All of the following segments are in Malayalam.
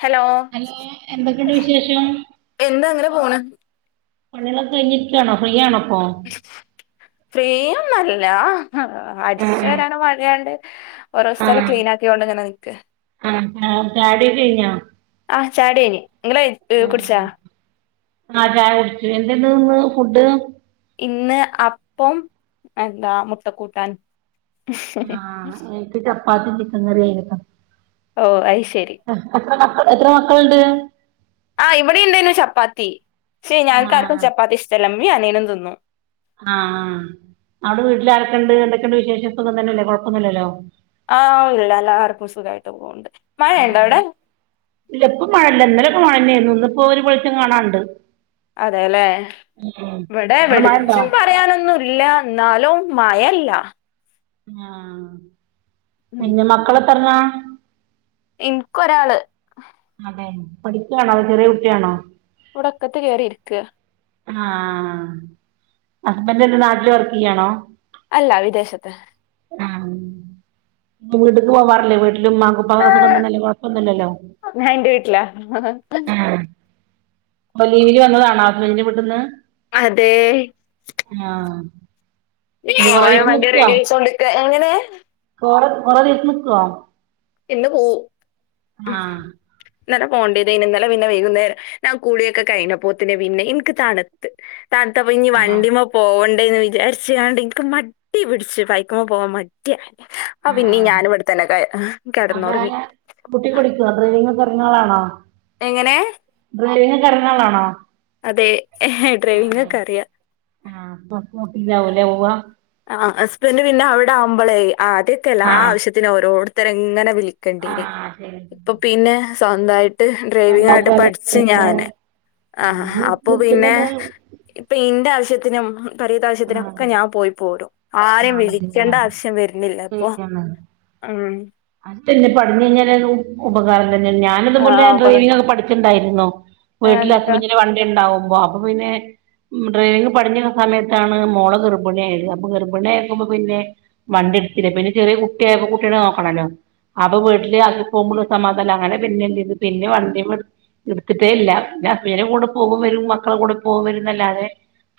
ഹലോ ഹലോ എന്തൊക്കെയുണ്ട് വിശേഷം എന്താ അങ്ങനെ പോണ് പണ്യാളൊക്കെ കഴിഞ്ഞിരിക്കാണോ ഫ്രീ ആണോ ഇപ്പൊ ഫ്രീ ഒന്നല്ല അടിച്ചാരാന് മഴയാണ്ട് ഓരോ സ്ഥലം ക്ലീൻ ആക്കിയോണ്ട് ഇങ്ങനെ നിക്ക ആഹ് ആഹ് ചായകുടി ഒക്കെ കയിഞ്ഞാ ആഹ് ചായുടി കയിഞ്ഞ് ഇങ്ങള് കഴിച്ചോ ഉ ആഹ് ചായ കുടിച്ചു എന്തേ ഇന്ന് തിന്ന് ഫുഡ് ഇന്ന് അപ്പം എന്താ മുട്ടക്കൂട്ടാനും ആഹ് എനിക്കു ചപ്പാത്തി ചിക്കൻ കറി ആയിരുന്നു ഓഹ് അയിശരി എത്ര മക്കൾ എത്ര മക്കളുണ്ട് ആഹ് ഇവിടെ ഇണ്ടേന്നു ചപ്പാത്തി പഷേ ഞങ്ങൾക്കാർക്കും ആഹ് ചപ്പാത്തി ഇഷ്ടല്ല ഇമ്മേം അനിയനും തിന്നും ആഹ് ആഹ് അവിടെ വീട്ടിൽ ആരൊക്കെണ്ട് എന്തൊക്കെയണ്ട് വിശേഷം സുഖം തന്നെയല്ലേ കൊഴപ്പൊന്നില്ലല്ലോ. ആഹ് [unintelligible] എല്ലാവർക്കും സുഖായിട്ടെ പോണ്ടേ മഴ ഇണ്ട അവിടെ. ഇല്ല ഇപ്പൊ മഴല്ല ഇന്നലൊക്കെ മഴയെന്നായിരിന്നു ഇന്നിപ്പ ഒരു വെളിച്ചം കാണാനുണ്ട്. അതെല്ലേ ഇവിടെ അവിടെ മഴ ഉണ്ടോ വെളിച്ചം പറയാനൊന്നു ഇല്ല എന്നാലും മയ ഇല്ല ആഹ് ഉം പിന്നെ മക്കളെ എത്രണ? എനിക്കൊരാൾ അതെ പഠിക്കുകയാണോ അതോ ചെറിയ കുട്ടിയാണോ. ഇവിടൊക്കത്ത് കേയറിയിരിക്ക. ആഹ് ഹസ്ബൻഡ് എന്താ നാട്ടില് വർക്ക് ചെയ്യാണോ? അല്ല വിദേശത്ത്. ആഹ് വീടിക്ക് പോവാറില്ലേ വീട്ടിലുമ്മക്കും ഉപ്പക്കും സുഖതന്നെയല്ലേ കുഴപ്പമൊന്നുമില്ലല്ലോ ഞാൻ എന്റെ വീട്ടിലാ ആഹ് അപ്പൊ ലീവില് വന്നതാണ ഹസ്ബൻഡ് വീട്ടീന്ന് അതെ ആഹ് ഈ പിന്നെ കൊറേ പോയൻ ദിവസം വണ്ടി റെഡി ആഴച്ചോണ്ട്ക്ക എങ്ങനെ കൊറ കുറെ ദിവസ നിക്കോ ഇന്ന് പോവും ഉം ആഹ് ഇന്നലെ പോകണ്ടത്തയിന്നു നല്ല പിന്നെ വൈകുന്നേരം കൂളിയൊക്കെ കഴിഞ്ഞപ്പോത്തിന്നെ പിന്നെ എനിക്ക് തണു ത്തെ തണുത്തപ്പോ ഇനി ആഹ് വണ്ടിമേ പോകണ്ടേ എന്ന് വിചാരിച്ചണ്ടെനിക്ക് മട്ടി പിടിച്ചു പൈക്കുമ്പോ പോവാൻ മടിയ. ആ പിന്നീ ആഹ് ഞാനു ഇവിട്ത്തന്നെ ക അപ്പൊ കെടന്നൊറങ്ങി [unintelligible] കുട്ടി കുടിക്കോ ഡ്രൈവിങ്ങ് ഓക്കേ അറിയണ ആളാണോ എങ്ങനെ ഡ്രൈവിംഗ് ഒക്കെ അറിയുന്ന ആളാണോ അതെ ഡ്രൈവിങ്ങക്കെ അറിയാ. ആഹ് അപ്പൊ സ്കൂട്ടിലാവും ലെ പോവ. ആഹ് ഹസ്ബന്റ് പിന്നെ അവടെ ആവുമ്പോളെ ആദ്യക്കേ എല്ലാ ആഹ് ആവശ്യത്തിനു ഓരോരുത്തരെങ്ങനെ വിളി കണ്ടിനി ആഹ് ശരി ഇപ്പൊ പിന്നെ സ്വന്തായി ട്ട് ഡ്രൈവിങ്ങക്കട്ട് പട്ച്ച് സ്വന്തായിട്ട് ഞാന് ആഹ് അപ്പൊ പിന്നെ നിച്ചിട്ടന്നെ ഇപ്പ ഇന്റെ ആവശ്യത്തിനും പെരിത്തെ ആവശ്യത്തിനൊക്കെ ആഹ് ഞാൻ പോയി പോരും. ആരെ ആഹ് ശരിയാ വിളിക്കേണ്ട ആവശ്യം വരുന്നില്ല ഇപ്പൊ ഉം. അണ്ടിയെന്നെ പട്ഞ്ഞയ്ഞ്ഞാൽ ഉപകാരം തന്നെ ഞാനും ഇതേപോലെ ആഹ് ഉപക ഡ്രൈവിങ്ങാക്കെ പഠി ക്ക്ണ്ടായിരുന്നു വീട്ടിൽ എന്നിട്ടോ ഹസ്ബന്റ്ന് വണ്ടി ഇണ്ടാവുമ്പോ അപ്പ പിന്നെ ഡ്രൈവിങ് പടിഞ്ഞുന്ന സമയ ട്ടാണ് മോളെ ഗർഭിണിയായത് അപ്പൊ ഗർഭിണി ആയപ്പൊ പിന്നെ വണ്ടി ഇട്ത്തില. പിന്നെ ചെറിയ കുട്ടിയായപ്പൊ കുട്ടിനെ നോക്കണല്ലോ. അപ്പൊ വീട്ടില് ആക്കിപോവുമ്പോളും സമാധാന അങ്ങനെ പിന്നെന്തെയ്തു പിന്നെ വണ്ടിമെ എട്ത്തിട്ടേ ഇല്ല. പിന്നെ ഹസ്ബന്റ്ന്റെ കൂടെ പോവും വരും മക്കളെ കൂടെ പോവും വരുന്നല്ലാതെ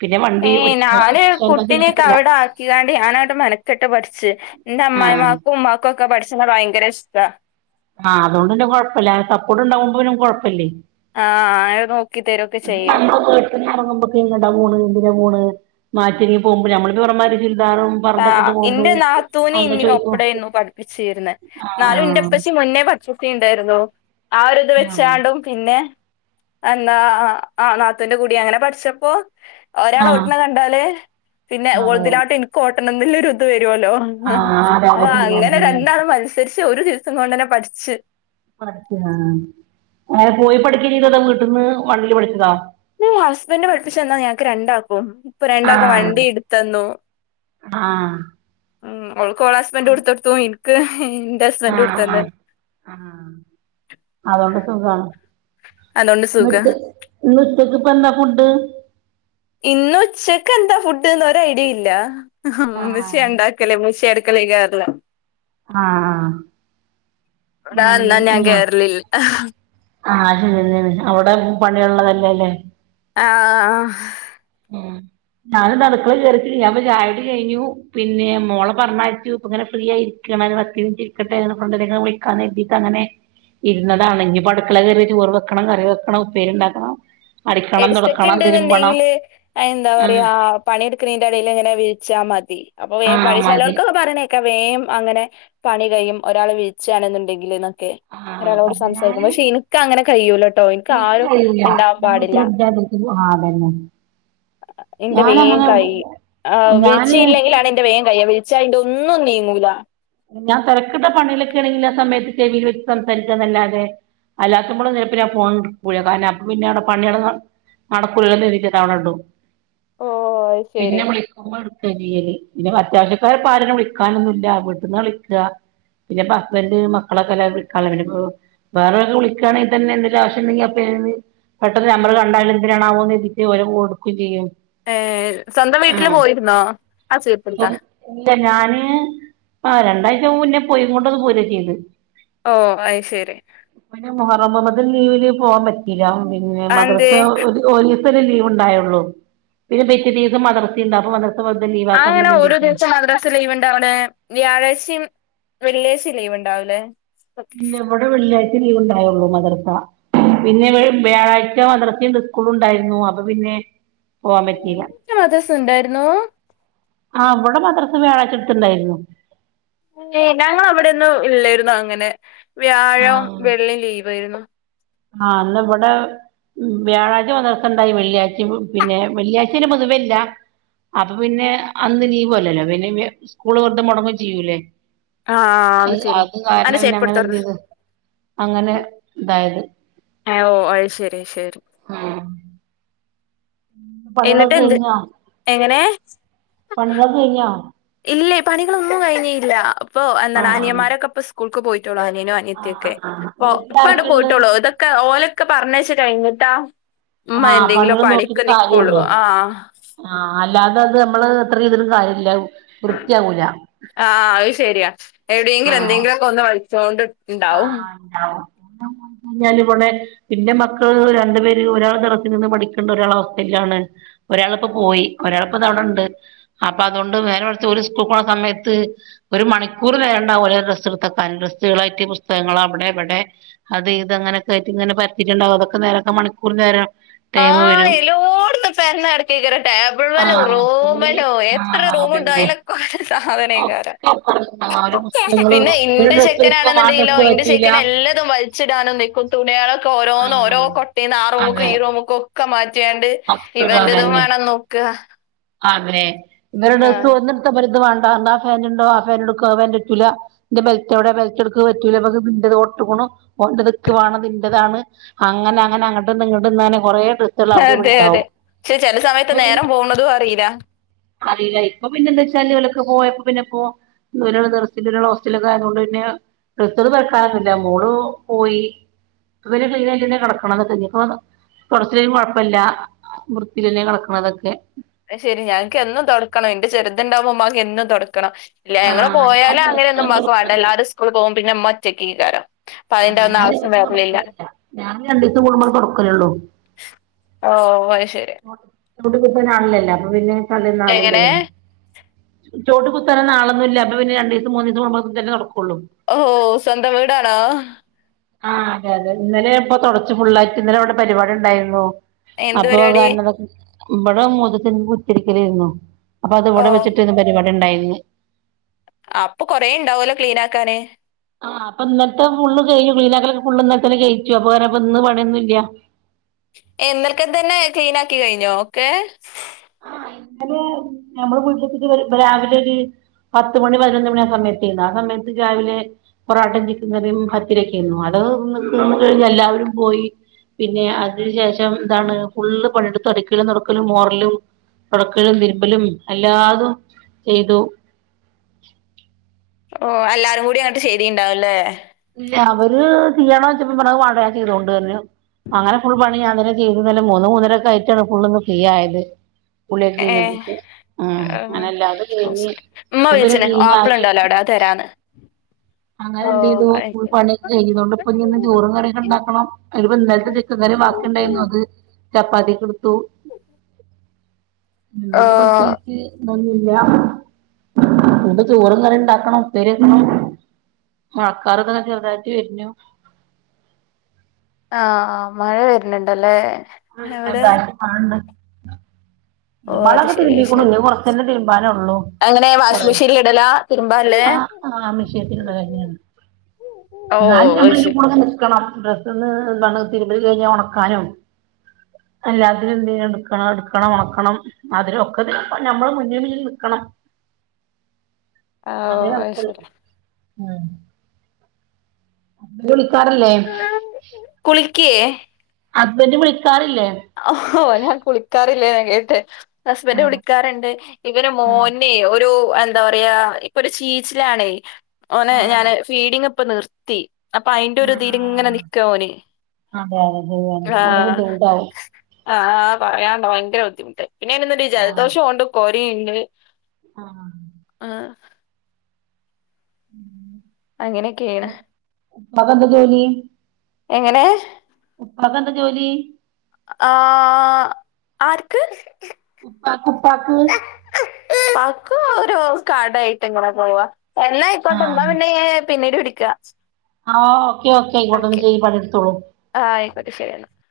പിന്നെ വണ്ടി ഒ ഏയ് ഞാന് കുട്ടിനെക്കെ അവിടാ ക്കികാണ്ട് ഞാനാണ് മെനക്കെട്ട് പഠിച്ച്. എന്റെ ആഹ് അമ്മായിമാക്കും ഉമ്മാക്കു ഒക്കെ പഠിച്ച്ണെ ഭയങ്കര ഇഷ്ട്ട. ആഹ് അതോണ്ട് പിന്നെ കൊഴപ്പല്ല. സപ്പോട്ട്ണ്ടാവുമ്പോ പിന്നെ കൊഴപ്പില്ലേ. ആഹ് ഐ നോക്കി താരൊക്കെ ചെയ്യും. ഒന്നടങ്ങുമ്പൊക്കെ എങ്ങട്ടാ പോണ് എന്തിനാ പോണ് മാറ്റിയൊര്ങ്ങി പോകുമ്പോ [unintelligible] ചുര്ദാറും. ആഹ് ഇന്റെ നാത്തൂനി ഇന്നി ഒപ്പടെന്നു പഠിപ്പിച്ചിര്ന്ന് എന്നാലും ആഹ് ഇന്റെപ്പച്ചി മുന്നേ പ സ്കൂട്ടി ഇണ്ടായിരുന്നു ആ ഒരിത് ആഹ് വെച്ചാണ്ടും പിന്നെ എന്നാ ആ നാത്തുന്റെ കൂടി അങ്ങനെ പഠിച്ചപ്പോ. ഒരാൾത ആഹ് ഓട്ട്ണത് കണ്ടാല് പിന്നെ അതെ ഓൾതിനാട്ടി ഇൻക്ക് ഓട്ടണന്നുള്ള ഒരു ഇത് വരോല്ലോ. ആഹ് അതെ അതെ അപ്പൊ ശരിയാണ് അങ്ങനെ ശരിയാണ് രണ്ടാളും മത്സരിച്ച് ഒരു ദിവസം കോണ്ടന്നെ പഠിച്ച്. പഠിച്ച് ആ എങ്ങനെ പോയി പഠിക്കെ ചെയ്തത് വീട്ടിന്ന് വണ്ടിലെ പഠിച്ചതാ? ഊ ഹസ്ബന്റ് പഠിപ്പിച്ചുന്നാ ഞങ്ങക്ക് രണ്ടാക്കും ഇപ്പൊ രണ്ടാക്കും ആഹ് വണ്ടി ഇട്ത്തന്നു. ആഹ് ഉം ഓൾക്ക് ഓളെ ഹസ്ബന്റു ഇട്ത്തൊടുത്തു ഇൻക്ക് ഇന്റെ ഹസ്ബന്റു ആഹ് ഇട്ത്തന്നു. ആഹ് ആഹ് അതോണ്ട് സുഖാണ് അതോണ്ട് സുഖാ ഇന്നുച് ഇന്നുച്ചക്ക് ഇപ്പ എന്താ ഫുഡ്? ഇന്നുച്ചക്ക് എന്താ ഫുഡ്ന്ന് ഒരു ഐഡിയ ഇല്ല ഇമ്മച്ചി ആഹ് ഇണ്ടാക് ക്കൽ ഉമ്മുച്ചിയട്ക്കളെ കേറലാ ആഹ് ആഹ് ഇവിടെ വന്നാ ഉം ഞാൻ കേറലില്ല ആ അത് ശെരിയാണ് അവിടെ പണിയ്ള്ളതല്ലേ ല്ലേ. ആഹ് ഉം ഞാന്ന്ന് അടുക്കളേൽ കേറിട്ടില്ല ഞാൻപ്പം ചായുടി കയ്ഞ്ഞു പിന്നെ മോളെ പർഞ്ഞയച്ചു ഇപ്പങ്ങനെ ഫ്രീയായി ക്കാണ് ഒര് പത്ത് മിൻറ്റ് ഇര്ക്കട്ടെ [unintelligible] വിളിക്കാ കര്തീട്ടങ്ങനെ. ഇരുന്നതാണ് ഇഞ്ഞിപ്പ അട്ക്കളെ കേറി ചോറ് വെക്കണം കറി വെക്കണം ഉപ്പേരി ഇണ്ടാക്കണം. അടിക്കണം ഹെഡ്സെറ്റ് തൊടക്കണം തിരുമ്പണം. ഇണ്ട്ന്നുണ്ടെങ്കില് എന്താ ആഹ് പറയാ പണിയെടുക്ക്ണിന്റെ എടേൽ ഇങ്ങനെ വിളിച്ചാ മതി അപ്പൊ വേം ആഹ് പണി മതി ചെലോൽക്കൊക്കെ പറിണേക്ക ക്കെ വേം പണി കയ്യും അങ്ങനെ പണി കഴിയും ഒരാള് വിളിച്ചാണ്ന്ന്ണ്ടെങ്കി എന്നൊക്കെ. ആഹ് ഒരാളോട് പക്ഷെ സംസാരിക്കും ഞാന് പക്ഷെ ഇൻക്ക് അങ്ങനെ കയ്യൂലട്ടോ ഇൻക്കാരുംഇഉണ്ടാവാൻ പാടില്ല. ഊ അതന്നെ. ഇന്റെ വേം ഞാനങ്ങനെ കയ്യും ആഹ് ഞാന് വിളിച്ചില്ലെങ്കിലാണ് എന്റെ വേൻ കയ്യ വിളിച്ചാ ഇന്റെ ഒന്നും നീങ്ങൂല. ഞാൻ തെരക്കിട്ട പണിലൊക്കെ ആണെങ്കിൽ ആ സമയത്ത് ചെവിൽ വെച്ച് സംസാരിക്കന്നല്ലാതെ. അല്ലാത്തുപ്പളും [unintelligible] ഫോൺ എടുക്കൂല കാരണം അപ്പ പിന്നവിടെ പണികള [unintelligible] ഓഹ് അത് പിന്ന ശരി വിളി എടുക്കാ ചെയ്യല് പിന്നെ അത്യാവശ്യക്കാര് ഇപ്പ ആരും വിളിക്കാനൊന്നുംല്ല വീട്ട്ന്ന വിളിക്ക പിന്നെ ഹസ്ബൻ്റ് മക്കളൊക്കെല്ലെ വിളി വേറെ ആരേലും വിളിക്കാണെങ്കിൽ തന്നെ എന്തേലും ആവശ്യണ്ടെങ്കിൽ അപ്പൊ എ പെട്ടന്ന് നമ്പർ കണ്ടാലും എന്തിനാണാവോ എന്ന് വെച്ചിട്ട് ഓല് എടുക്കുകയും ചെയ്യും ഏഹ് സ്വന്തം വീട്ടില് പോയിരുന്നോ ആ ഇപ്പം [unintelligible] ഇല്ല ഞാന് ആ രണ്ടാഴ്ച്ച മുന്നെ പോയിങ്ങോണ്ടൊന്ന് [unintelligible] ചെയ്ത് ഓഹ് അയ് ശരി പിന്നെ മുഹറമ്മ മദൽ ലീവിന് പോവാൻ പറ്റിയില്ല പിന്നെ മദ്രസ അതെന്തേ ഒരു ഒരുസം ലീവ് ഇണ്ടായുള്ളു പിന്നെ പിറ്റേസം മദ്രസ ഇണ്ട അപ്പ മ വെറുതെ ലീവ് അങ്ങനെ ആക്കണ്ടല്ലോന്ന് ഓരോ വിചാരിച്ചേ ദിവസം മദ്രാസ ലീവ് ഇണ്ടാവലെ വ്യാഴാഴ്ച്ചയും വെള്ളിയാഴ്ചയും ലീവ് ഇണ്ടാവലേ ഇല്ല ഇവിടെ വെള്ളിയാഴ്ച്ച ലീവ് ഇണ്ടായുള്ളൂ മദ്രസ. പിന്നെ വ്യാഴാഴ്ച്ച മദ്രസിണ്ട് സ്കൂളുണ്ടായിരുന്നു അപ്പൊ പിന്നെ പോവാൻ പറ്റിയില്ല നിങ്ങക്ക് മദ്രസ ഉണ്ടായിരുന്നു ആഹ് ഇവിടെ മദ്രസ വ്യാഴാഴ്ച്ച ഇണ്ടായിരുന്നു ഞങ്ങളവിടൊന്നും ഇല്ലായിരുന്നു അങ്ങനെ വ്യാഴം ആഹ് വെള്ളി ലീവായിരുന്നു ആഹ് എന്നാ ഇവിടെ ഉം വ്യാഴാഴ്ച്ച മദ്രസ ഉണ്ടായി വെള്ളിയാഴ്ച പിന്നെ വെള്ളിയാഴ്ച്ച പൊതുവേ ഇല്ല അപ്പൊ പിന്നെ അന്ന് ലീവല്ലല്ലോ പിന്നെ സ്കൂള് വെറുതെ മുടങ്ങും ചെയ്യൂല്ലേ ആ അയ് ശരി അത് അന്റെ കാരണം പിന്നെ അങ്ങനെ എന്ത് ചെരുപ്പെടുത്തോർന്നേ ചെയ്തു അങ്ങനെ ഇതായത് ഓഹ് അത് ശരി ശരി ആഹ് എന്നിട്ട് പണികളൊക്കെ എന്ത് കഴിഞ്ഞ എങ്ങനെ പണികളൊക്കെ കഴിഞ്ഞോ ഇല്ലേ പണികളൊന്നും കഴിഞ്ഞി ഇല്ല ഇപ്പൊ എന്താണ് ആഹ് അനിയന്മാരൊക്കെ അപ്പ സ്കൂൾക്ക് പോയിട്ടോള്ളു അനിയനും അനി ആഹ് ത്തിയോക്കെ ആഹ് അ ഇപ്പ അവിടെ വീട്ടിലാരൊക്കെയുള്ളെ പോയിട്ടുള്ളൂ ഇതൊക്കെ ഓലൊക്കെ പറഞ്ഞയച്ചു കയിഞ്ഞിട്ടാ ഉമ്മ ആഹ് എന്തെങ്കിലോ പണികൾ പണക്ക് നിക്കോളൂ ആഹ ആഹ അല്ലാതെ അത് നമ്മള് എത്ര ഇതിലും കാര്യമില്ല വൃത്തിയാവൂല ആ അത് ശരിയാ എവിടെയെങ്കിലും ആഹ് എന്തെങ്കിലുമൊക്കെ ഒന്ന് വളിച്ചോണ്ട് ഉണ്ടാവും [inaudible] പറഞ്ഞ ഇവിടെ പിന്നെ മക്കള് രണ്ടു പേര് ഒരാൾ തരത്തിൽ നിന്ന് പഠിക്കേണ്ട ഒരാള ഹോസ്റ്റലിൽ ആണ് ഒരാളിപ്പോ പോയി ഒരാളിപ്പ താ ഇവിടെ ഉണ്ട് അപ്പൊ അതുകൊണ്ട് വേറെ വച്ച ഒരു സ്കൂൾപൊണ സമയത്ത് ഒരു മണിക്കൂർ നേരം ഉണ്ടാവൂല ഓരോ ഡ്രസ് എടുത്ത്വെക്കാൻ ഡ്രസ്സുകളായിട്ട് പുസ്തകങ്ങളൾ അവിടെ ഇവിടെ അത് ഇത് അങ്ങനൊക്കെ ആയിട്ട് ഇങ്ങനെ പരത്തിയിട്ടുണ്ടാവകും അതക്കെ നേരൊക്കെ മണിക്കൂർ നേരം ടൈം ആഹ വരും എലോടന്ന് പെരന്നടക്കിക്കര ടേബിൾ വലോ ആഹ് റൂം ഫുള്ള് വല്ലോ എത്ര ആഹ് റൂമ ഉണ്ടോ അതന്നെ അതില കു സാധനക്കാര ഒക്കെ അപ്പറണ്ടാവും ഓലെ പുസ്തകങ്ങളും പിന്നെ ഒരു ഇന്റെ ഡ്രസ്സ് എടുക്കും ആ ചെക്കനാണെന്നുണ്ടെങ്ക ഡ്രസ്സ് ഇന്റെ പറ്റൂല ചേക്കനെ എല്ലാതും വലിച്ചിടാനും നിൽക്കും തുണികളൊക്കെ ഓരോന്ന് ഓരോ ആഹ് കൊട്ടയിന്ന് ആറൂമും അതെ റൂമും ഒക്കെ മാറ്റിയണ്ട് അപ്പഴും ഇവന്റതും അതന്നെ വേണംന്ന് നോക്കുക അതെ ഇവരു ഡ്രസ്സ്‌ ആഹ് വക്ക ബരുധ വണ്ട എന്താ ഫാനുണ്ടോ ആ ഫാനോട് കേവന്റെ ചുല എന്റെ ബലറ്റോവിടെ ബലറ്റ എടുക്ക പറ്റൂലിന്റെത് ഓട്ടക്കണു ഓതക്ക്വാാണ് ഇതിന്റെറെതാണ് അങ്ങനെ അങ്ങനെ അങ്ങട്ടന്ന് ഇങ്ങട്ടന്ന് കൊറെേ ഡ്രസ്സുകൾ അവിടെ അതെ അതെ ഉണ്ടാവും പക്ഷെ ചില സമയത്ത് ഇപ്പൊ പിന്നെ നേരം പോകണതും അറിയില്ല അറിയില്ല ഇപ്പൊ പിന്നെ എന്താ വെച്ചാൽ ഇളൊക്ക പോയപ്പ പിന്നെ പോ ർരാ ഹോസ്റ്റല ഒക്കെ ആയുകൊണ്ട്ന്നെ ഇത്ത പറക്കുന്നില്ല മോള് പോയി ഇപ്പര് ക്ലീൻ ആയിട്ട് തന്നെ കിടക്കണത് ഇനിയിപ്പോ തുടച്ചില്ലേലും കുഴപ്പല്ല വൃത്തില് തന്നെ കിടക്കണതൊക്കെ ശരി ഞങ്ങക്ക് എന്നും തൊടക്കണം എന്റെ ചെറുതുണ്ടാവുമ്പോ മാക്ക് എന്നും തൊടക്കണം ഇല്ല ഞങ്ങള് ആഹ് ഞാൻ പോയാലും ദിവസം അങ്ങനെയോന്നും ഞാൻ ഉമ്മാക്ക് വേണ്ട തുടക്കാറില്ല എല്ലാരും സ്കൂളിൽ പോകും പിന്നെ ഉമ്മറ്റക്ക്ങ്ങ്കേറാ ആഹ് ഞാന് ദിവസവും തുടക്കലില്ല ഞാൻ രണ്ട് ദിവസം കൂടുമ്പോൾ തുടക്കല് ഉള്ളൂ ഓ അത് ശരിയാ ചവിട്ടി കുത്താന്നാളിലാല്ലേ അപ്പൊ പിന്നെ എങ്ങനെ താല്നാലെന്തേലും ചോട് കുത്താന് നാളൊന്നും ഇല്ല അപ്പ പിന്നെ രണ്ട് ദിവസം മൂന്ന് ദിവസെക്കെകൂടുമ്പോളൊ ഒന്നിച്ചാല്ലെ തുടക്കുള്ളൂ ഓഹോ സ്വന്തം വീടാണോ ആ് അതെ അതെ ഇന്നലെ ഇപ്പൊ തുടച്ചു ഫുള്ളായിട്ട് ഇന്നലെ ഇവിടെ പരിപാടി ഉണ്ടായിരുന്നു എന്ത് അപ്പൊ പരിപാടി കാരണംണ്ടാക്ക് ഇവിടെ മൂതുക്കൻ കുത്തിരിക്കലായിരുന്നു അപ്പൊ ഓ അതിവിടെ വെച്ചിട്ടാന്ന് പരിപാടി ഉണ്ടായിരുന്നെ അപ്പൊ കൊറേ ഉണ്ടാവല്ലോ ക്ലീൻ ആക്കാന് ആ അപ്പൊ ഇന്നലത്തെ ഫുള് കഴിഞ്ഞു ക്ലീനാക്കലൊക്കെ ഫുള് ഇന്നലെത്തന്നെ കഴിച്ചു അപ്പൊ ഇന്ന് പണിയൊന്നുമില്ല ഇന്നല്ക്കെ തന്നെ ക്ലീൻ ആക്കി കഴിഞ്ഞോ ഓക്കെ [inaudible] ഞമ്മള് വീട്ടിലെത്തിട്ട് രാവിലെ ഒരു പത്തു മണി പതിനൊന്ന് മണി ആ സമയത്തെ ആ സമയത്ത് രാവിലെ പൊറോട്ടം ചിക്കന് കറിയും ഭത്തിരിക്കെയായിരുന്നു അത് ഒന്ന് തീർന്നു കഴിഞ്ഞു എല്ലാവരും പോയി പിന്നെ അതിന് ശേഷം എന്താണ് ഫുള്ള് പണിയെടുത്ത് രാക്കലും തുടക്കലും മോറലും കൊടക്കലും തിരുമ്പലും എല്ലാതും ചെയ്തു ഓ എല്ലാരും കൂടി അങ്ങട്ട് ചെയ്തിണ്ടാവും ഇല്ലേ ല്ലാ അവര് ചെയ്ണ ചോച്ചപ്പ പറഞ്ഞു വാളയാ ചെയ്തോണ്ട് വരൂന്നെ അങ്ങനെ ഫുൾ പണി ഞാൻ തന്നെ ചെയ്തു ഇന്നലെ മൂന്ന് മൂന്നരൊക്കെ ആയിട്ടാണ് ഫുൾ ഒന്ന് ഫ്രീ ആയത് പുളിയക്കെ ഏ ഇങ്ങനെക്ക് ഉം അങ്ങനെല്ലാ അത് ഓ, കഴിഞ്ഞു ശരി. ഉമ്മ അപ്പോ പിന്നെ വിളിച്ചിന് ആപ്പിൾ ക്ലീനാക്കി ഉണ്ടല്ലോ അവിടെ അത് തരാന്ന് അങ്ങനെ ഓ എന്ത് ചെയ്തു അത് ഫുൾ പണി ശരി. കഴിഞ്ഞതുകൊണ്ട്പ്പൊ ഇനി ഒന്നും ചോറും കറിയൊക്കെണ്ടാക്കണം അത്പ്പ ഇന്നലത്തെ ചിക്കൻ കറി മാത്രംണ്ടായിരുന്നു ഞങ്ങക്ക് അത് ചപ്പാത്തിക്കെടുത്തു ഓ ന്തപ്പ പ്രതേ നൊഒന്നില്ല ഇനിപ്പ ചോറ് കറി ഉണ്ടാക്കണം ഉപ്പേരിയൊക്കെ മഴക്കാർറിതാ ചെറുതായിട്ട് വരുഞ്ഞു ആഹ് ആഹ് മഴ വരുന്നുണ്ടല്ലേ ഉം എവിടെ ന്താണ്‌ മഴയുണ്ട് ഓ അത് മളൊക്കെ ശരി അത് തിരുമ്പിക്കുണൂ ശരി ഇനി കൊറച്ച് അല്ലേ തിരുമ്പാന് ഉള്ളൂ അങ്ങനെ വാഷിംഗ് കൊറെ മെഷീനിൽ ഇടലാ തിരുമ്പാല്ലേ ആഹ് ആഹ് മിഷേത്തിനുള്ള കാര്യാണ് ഓ എന്നാലും അത് ഞമ്മള് ഒരു ശരി കൂടുംങ്ങമോ ക്കണം ഡ്രസന്ന് എന്താണ് തിരുമ്പ് കഴഞ്ഞ് ഉണക്കാനും എല്ലാത്തിനും എന്ത്ചെയ്യണം നിക്കണം എടുക്കണം ഉണക്ക ക്കണം അധിന് ഒക്കെ തന്നെ നമ്മള് മുന്നിൽ ഇങ്ങനെ നിൽക്കണം ഓ അതേ അത് എളുപ്പം ഉള്ളു ശരി ഉം വിളിക്കാറല്ലേ കുളിക്കെ ഹസ്ബന്റ് വിളിക്കാറില്ലേ ഓ ഞാൻ കുളിക്കാറില്ലേന്നാ കേട്ടെ ഹസ്ബന്റ് ആഹ് വിളിക്കാറുണ്ട് ഇവന് ആഹ് മോനെ ഒ ഒരു എന്താ പറയാ ഇപ്പൊ ഒരു ചീച്ചിലാണേ ഓനെ ആഹ് ഞാന് ഫീഡിംങ്ങ് ഇപ്പൊ നിർത്തി അപ്പൊ അയിന്റെ ഒരു ഇതിരിങ്ങനെ ആഹ് നിക്കാ ഓന് അതെ അതെ ശരിയാണ് നല്ല ആഹ് ബുദ്ധിമുട്ടാവും ആഹ് പറയാൻ ഉണ്ട് ഭയങ്കര ബുദ്ധിമുട്ട് പിന്നെന്തുണ്ട് ആഹ് ജലദോഷം ഉണ്ട് കൊരെയുണ്ട് ആഹ് എഹ് അങ്ങനെയൊക്കെയാണ് ഉപ്പാക്ക് എന്താ ജോലി എങ്ങനെ ഉപ്പക്കെ എന്താ ജോലി ആഹ് ആർക്ക് ഉപ്പാക്ക് ഉപ്പാക്ക് ഉപ്പാക്ക് ഒരു കടായിട്ട് ഇങ്ങനെ പോവാ എന്ന ക്കട്ടെന്താ ആഹ് പിന്നെ പിന്നീട് വിളിക്കാ ആഹ് ഓക്കെ ഓക്കെ ഇങ്ങട്ട് ഒന്ന് ചെയ് പണിയെടുത്തോളു ആഹ് ആയിക്കൊട്ടെ ശരി എന്നാ